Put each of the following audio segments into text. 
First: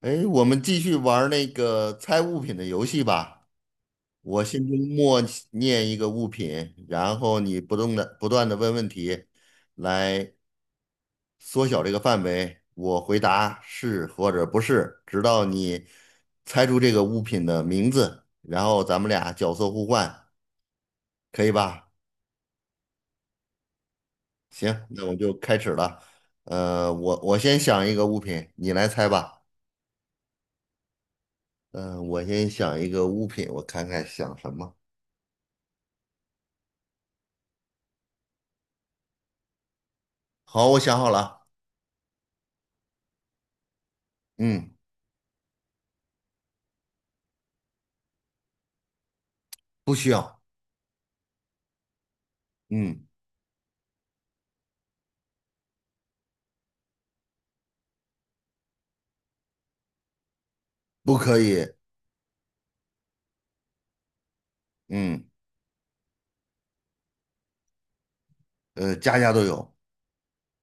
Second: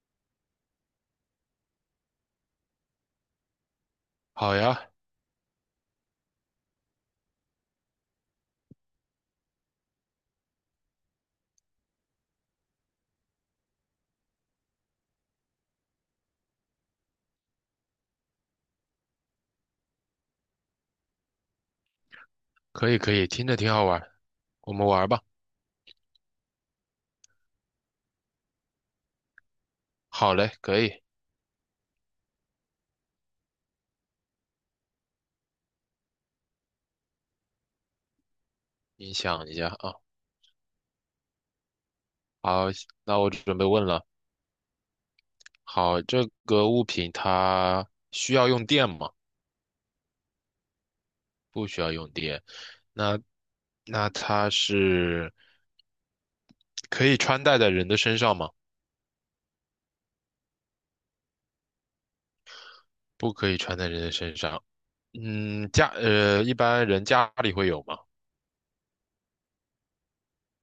哎，我们继续玩儿那个猜物品的游戏吧。我好心中呀，默念一个物品，然后你不断的问问题，来缩小这个范围。我回答是或者不是，直到你猜出这个物品的名字，然后咱们俩角色互换，可以吧？可以可以，听着挺好玩儿，我行，们玩那儿我吧。就开始了。我先想一个物品，你来猜吧。好嘞，可以，嗯、我先想一个物品，我看看想什么。你想一下啊。好，我想好了。好，那我准备问了。嗯，好，这个物品它需要用电吗？不需要。嗯，那那它是可以穿戴在人的身上吗？不可以。不可以穿在人的身上。嗯。嗯，一般人家里会有吗？家家都有。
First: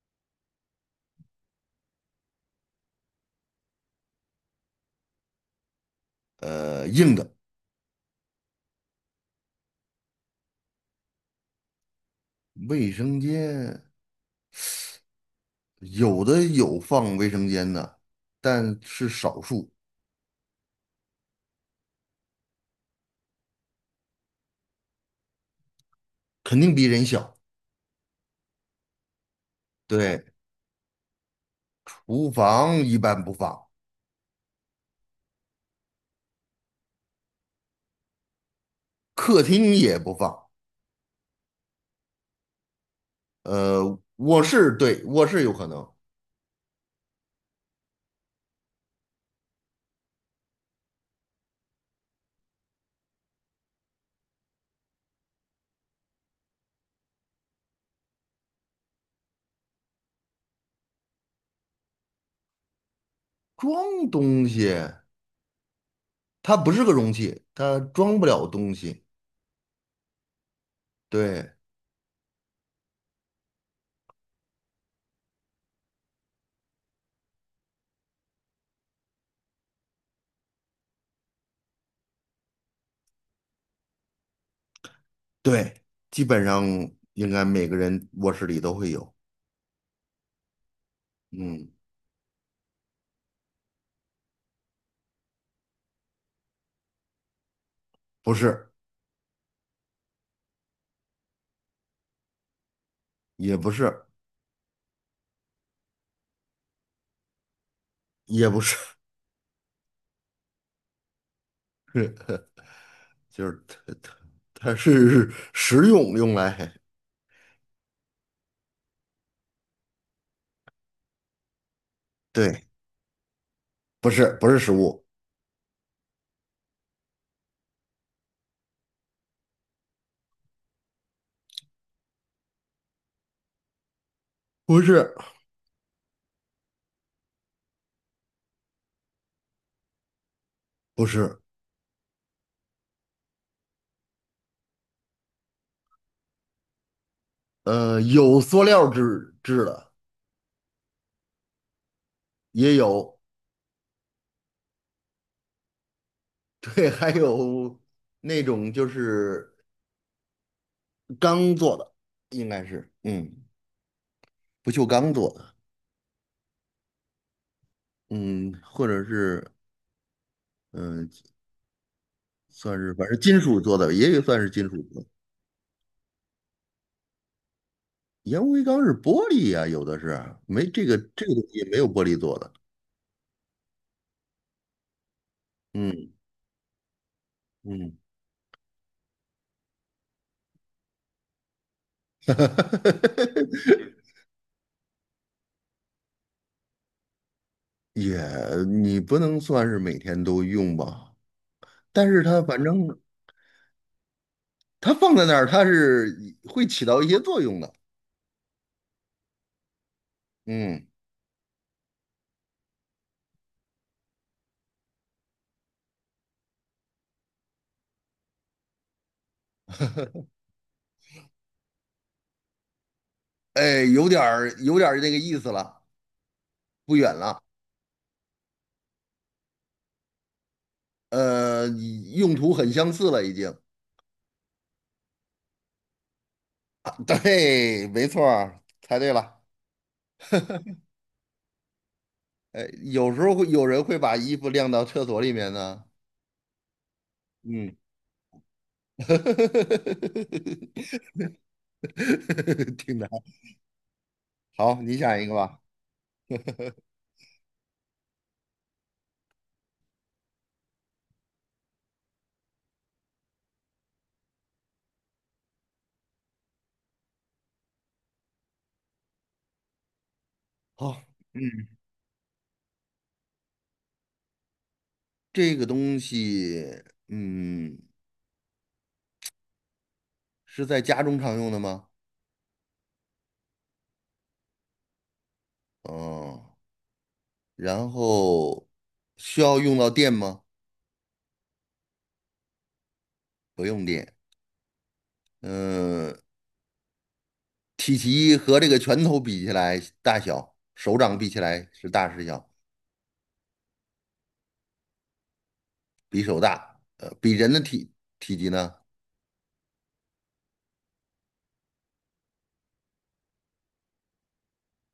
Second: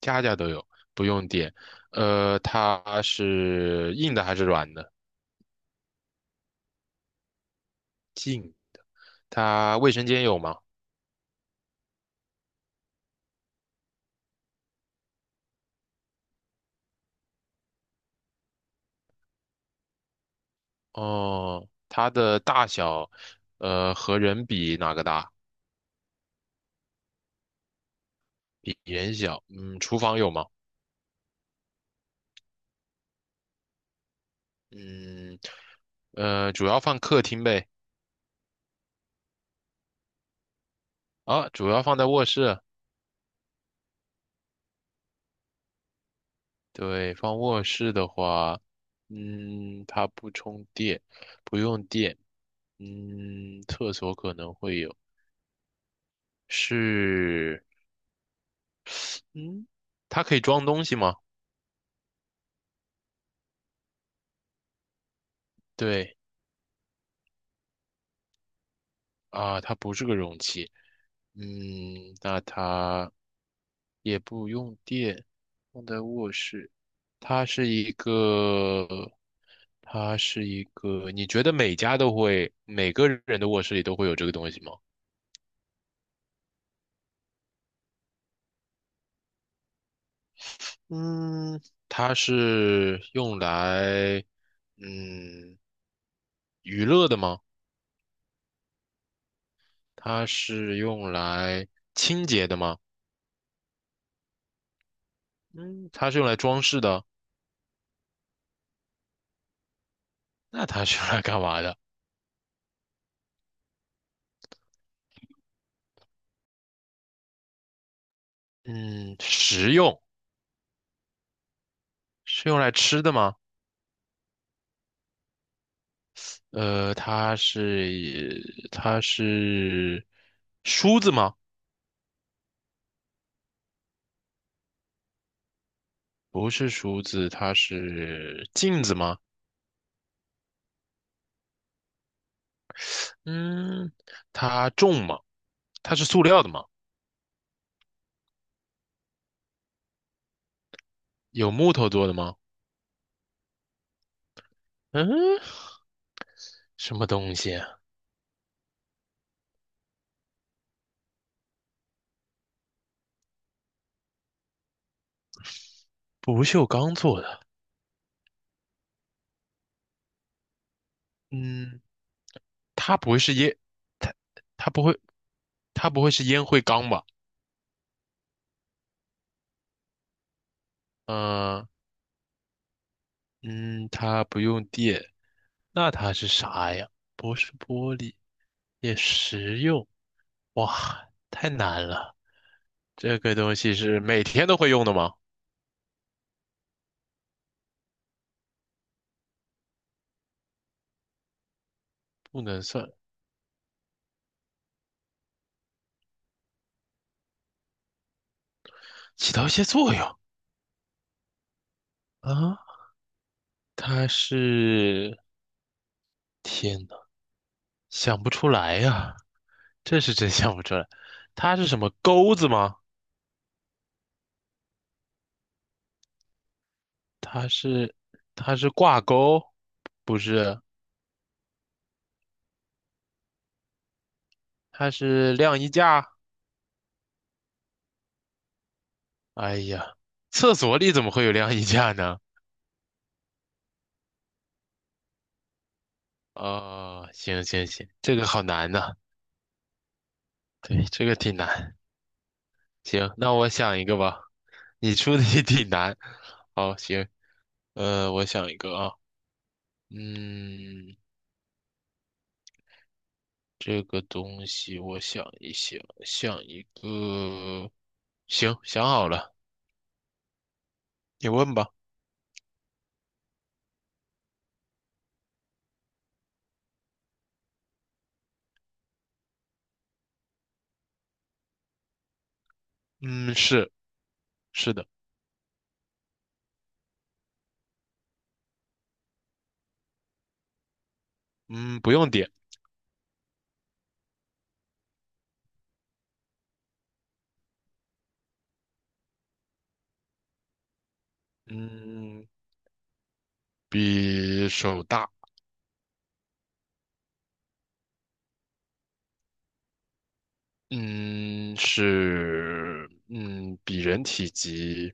家家都有，不用电。呃，它是硬的还是软的？硬的。硬。它卫生间有吗？卫生间有的有放卫生间的，但是少数。哦，它的大小，和人比哪个大？肯定比人小。比人小。嗯，厨房对，有吗？厨房一般不放，嗯，呃，主要放客厅呗。客厅也不放。啊，主要放在卧室。卧室对，卧室有可能对，放卧室的话，嗯，它不充电，不用电。嗯，厕所可能会有。是，嗯，它可以装东西吗？装东西，对，它不是个容器，它装不了东西。啊，它不是个容器。对嗯，那它也不用电，放在卧室。它是一个，它是一个，你觉得每家都会，每个人的卧室里都会有这个东西吗？对，基本上应该每个人卧室里都会有。嗯，嗯，它是用来，嗯，娱乐的吗？不是。它是用来清洁的吗？也不是。嗯，它是用来装饰的，也不是。那它是用来干嘛的？就是它它是食用用来。嗯，食用，是用对，来吃的吗？不是不是食物。它是梳子吗？不是不是梳子，它是镜子吗？不是。嗯，它重吗？它是塑料的吗？有塑料制的。有木头做的吗？也有。嗯，对，什么还东西有啊，那种就是钢做的，应该是。嗯，不锈钢做的。不锈钢做的。嗯，或者是嗯、呃嗯，算是它反不会正是金烟，属做的，也它有算是金它属不会，做的。它不会是烟灰缸吧？烟灰缸是玻璃呀、有的是没这个这个东嗯、西没有玻璃做的。嗯，它不用电，那嗯。它是啥呀？不是玻嗯，璃。也实用，哇，太难了。这个东西是 每天都会用的吗？也你不能算是每天都用吧，但是不它能反正算，它放在那儿，它是会起到一些作用的。起到一些作用嗯。啊。它是，天呐，想不出来呀、这是真想不出来。它是什么钩子吗？哎，有点儿有点儿那个意思了，不远了。它是，它是挂钩，不是，用途很相似了已经。它是晾衣架。啊对，没错儿，猜对了。哎呀，厕所里怎么会有晾衣架呢？哎，有时候会有人会把衣服晾到厕所里面呢。哦，行行嗯，行，这个好难呐、对，这个挺难。挺难。行，那我想一个吧。好，你你出想的 一个 也吧。挺难。好，行，我想一个啊，嗯，这个东西我想一想，想一个，行，想好了，好。你问吧。这个东西，嗯，是在家中常用的吗？嗯，是是的，嗯，然后需要用到电吗？嗯，不用点，不用电。嗯，体积和这个拳头比起来，大小，手掌比起来是大是嗯，小？比手大，比手大。呃，比人的体积呢？嗯，是，嗯，比人体积，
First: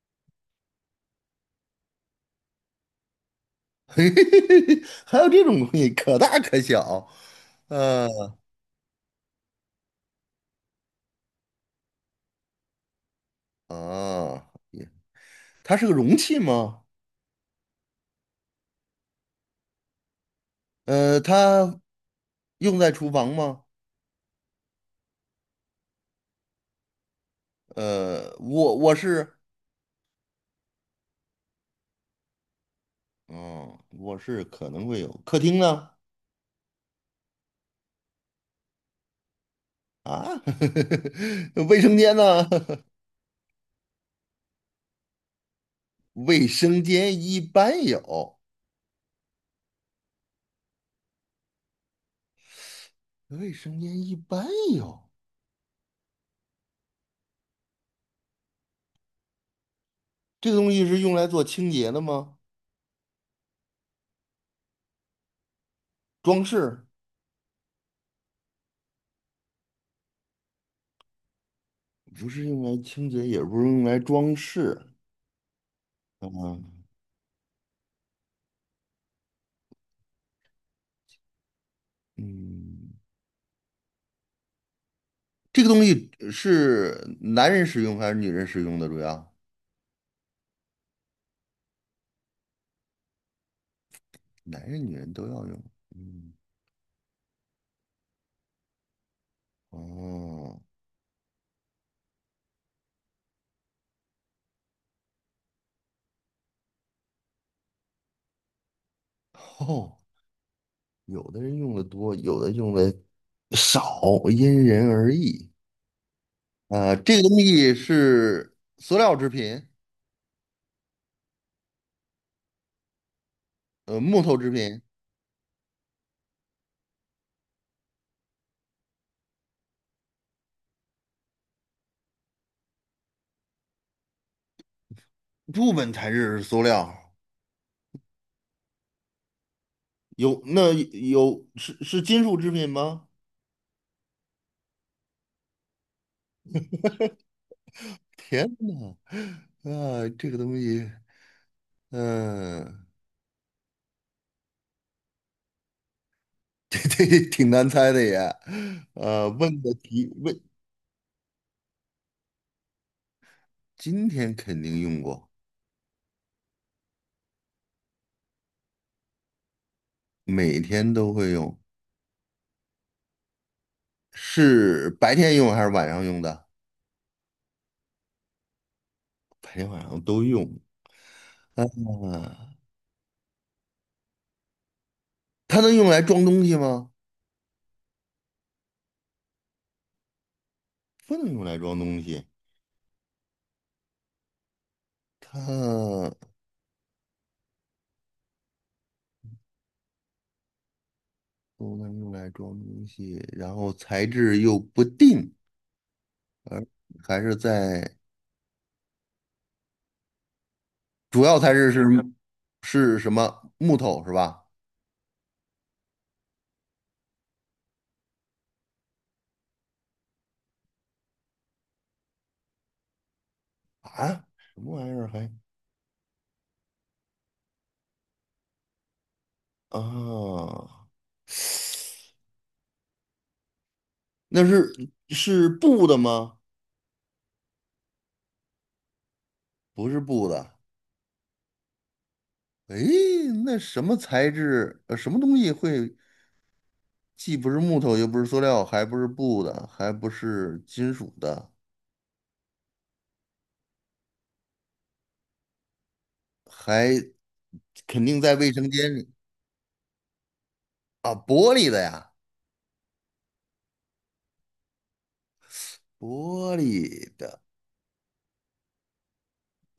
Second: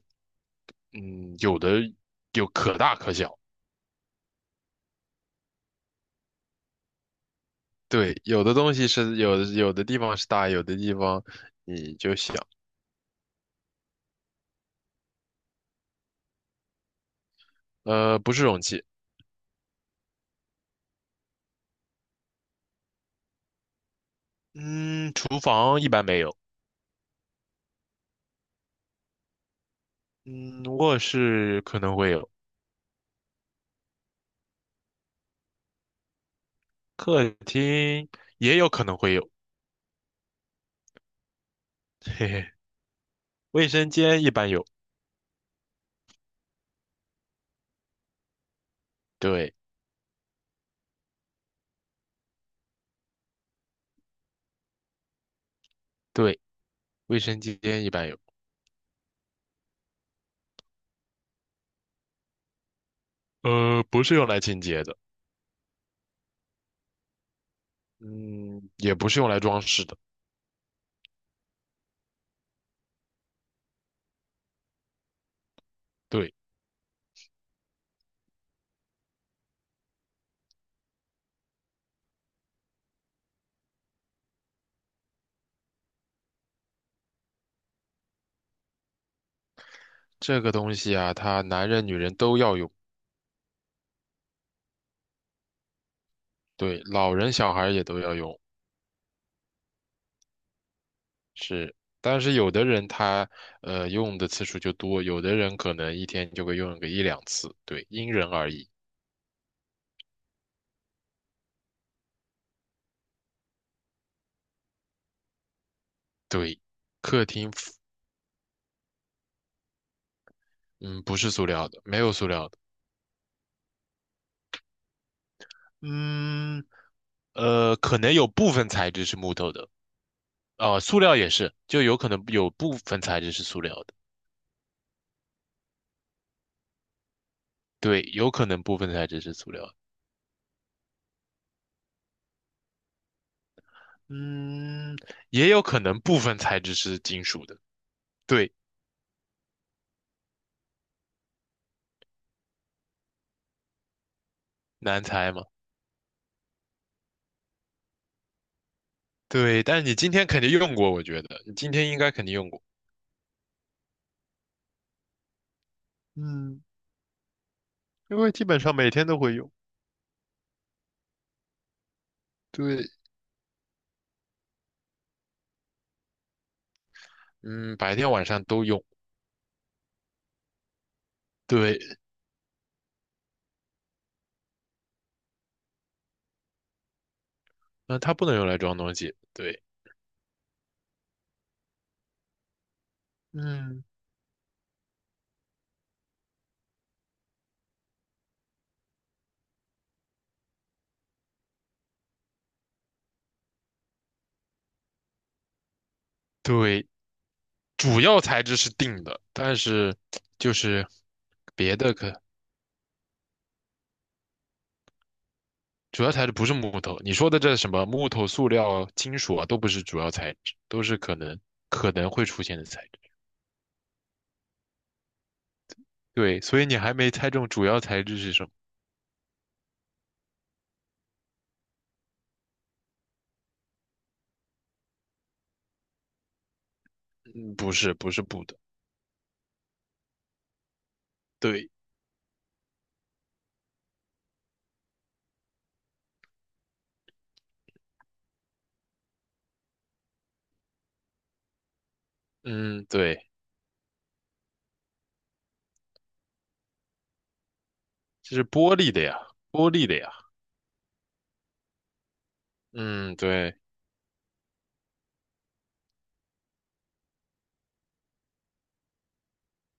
嗯,有可大可小。嘿嘿嘿嘿还有这种东西，可大可小。呃。对，有的东西是有的，有的地方是大，有的地方你就小。啊，它是个容器吗？呃，不是容器。呃，它用在厨房吗？嗯，厨房一般没有。呃，我是。嗯，卧室可能会有，嗯，卧室可能会有，客厅呢？客厅也有可能会有。啊，卫生间嘿呢？嘿，卫生间一般有。卫生间一般有。对卫生间一般有。对，卫生间一般有。这个东西是用来做清洁的吗？呃，不是用来清洁的。装饰？嗯，也不是用来装饰的。不是用来清洁，也不是用来装饰。对，嗯嗯，这个东西是男人使用还是女人使用的？主要这个东西啊，它男人女人都要用。男人、女人都要用。嗯。对，老人小孩也都要用。哦。但是有的人他用的次数就多，有的人可能一天就会用个一两次，对，因人而异。哦。有的人用的多，有的用的少，因人而异。对，啊、这个客东厅，西是塑料制品。嗯，不是塑料的，没有塑料的，木头制品。嗯，可能有部分材质是木头的，哦，塑料也是，就有可能有部分材质是塑料的，部分材质是塑料。对，有可能部分材质是塑料的，有那有是金属制品吗？嗯，也有可能部分材质是金属的，天对，呐。啊，这个东西，嗯、难猜吗？这这挺难猜的也。问对，的但是你题今天问。肯定用过，我觉得你今天应该肯定用过。今天肯定用过。嗯，因为基本上每天都会用，每天都会用。对，是白天用还是晚上用的？嗯，白天晚上都用，白天晚上都用。啊，对，它能用来装东西吗？那它不能用来装东西，对，不能用来装东西。嗯，它不能用来装东西，然后材质又不定。对，还是在主要材质是定的，但是就是主要材质别是的可是什么？木头是吧？主要材质不是木头，你说的这什么木头、塑料、金属啊，都不是主要材质，都是可能会出现的材质，啊，什么玩意儿还对，所以你还没猜中主要材质是什么，啊？那是布的吗？嗯，不是，不是布的，不是布的。对，诶，那什么材质？呃，什么东西会？既不是木头，又不是塑料，还不是布的，还不是金属的，嗯，对，还肯定在这是卫生玻璃间的里。呀，玻璃的呀，啊，玻璃的呀，嗯，对。玻璃的。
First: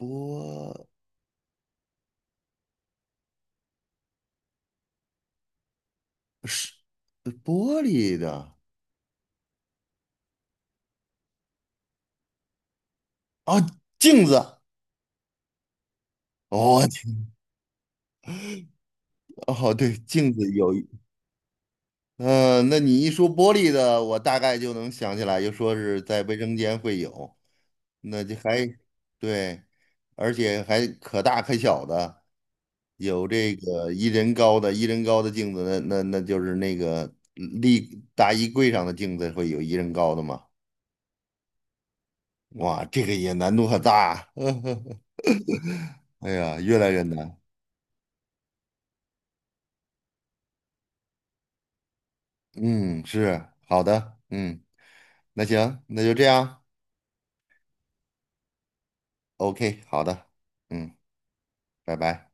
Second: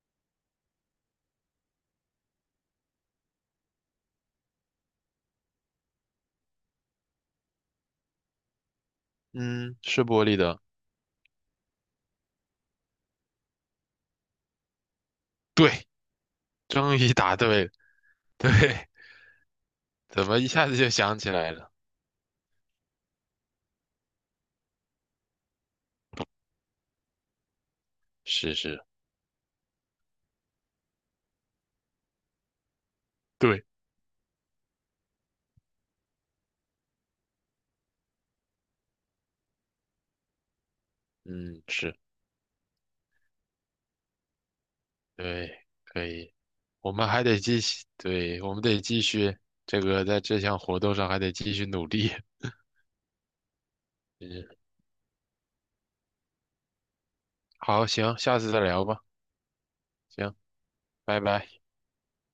玻是玻璃的。嗯，是玻璃的。啊，镜子。对，哦，终于答对了。对，哦，对，怎镜么一子下有。子就想起来了？嗯，那你一说玻璃的，我大概就能想起来，就说是在卫生间会有。那就是还是，对，而且还可大可小的，有这对，个一人高的，一人高的镜子，那就是那个立大衣柜上的镜子会有一人高的嘛？嗯，是，哇，这个也难度很大。对，可哎以。呀，越来我越们还难。得继续，对，我们得继续在这项活动上还得继续努力。嗯，是，好的。嗯，嗯，那行，那就这样好，行，下次再聊吧。，OK，好的。行，嗯，拜拜。拜拜。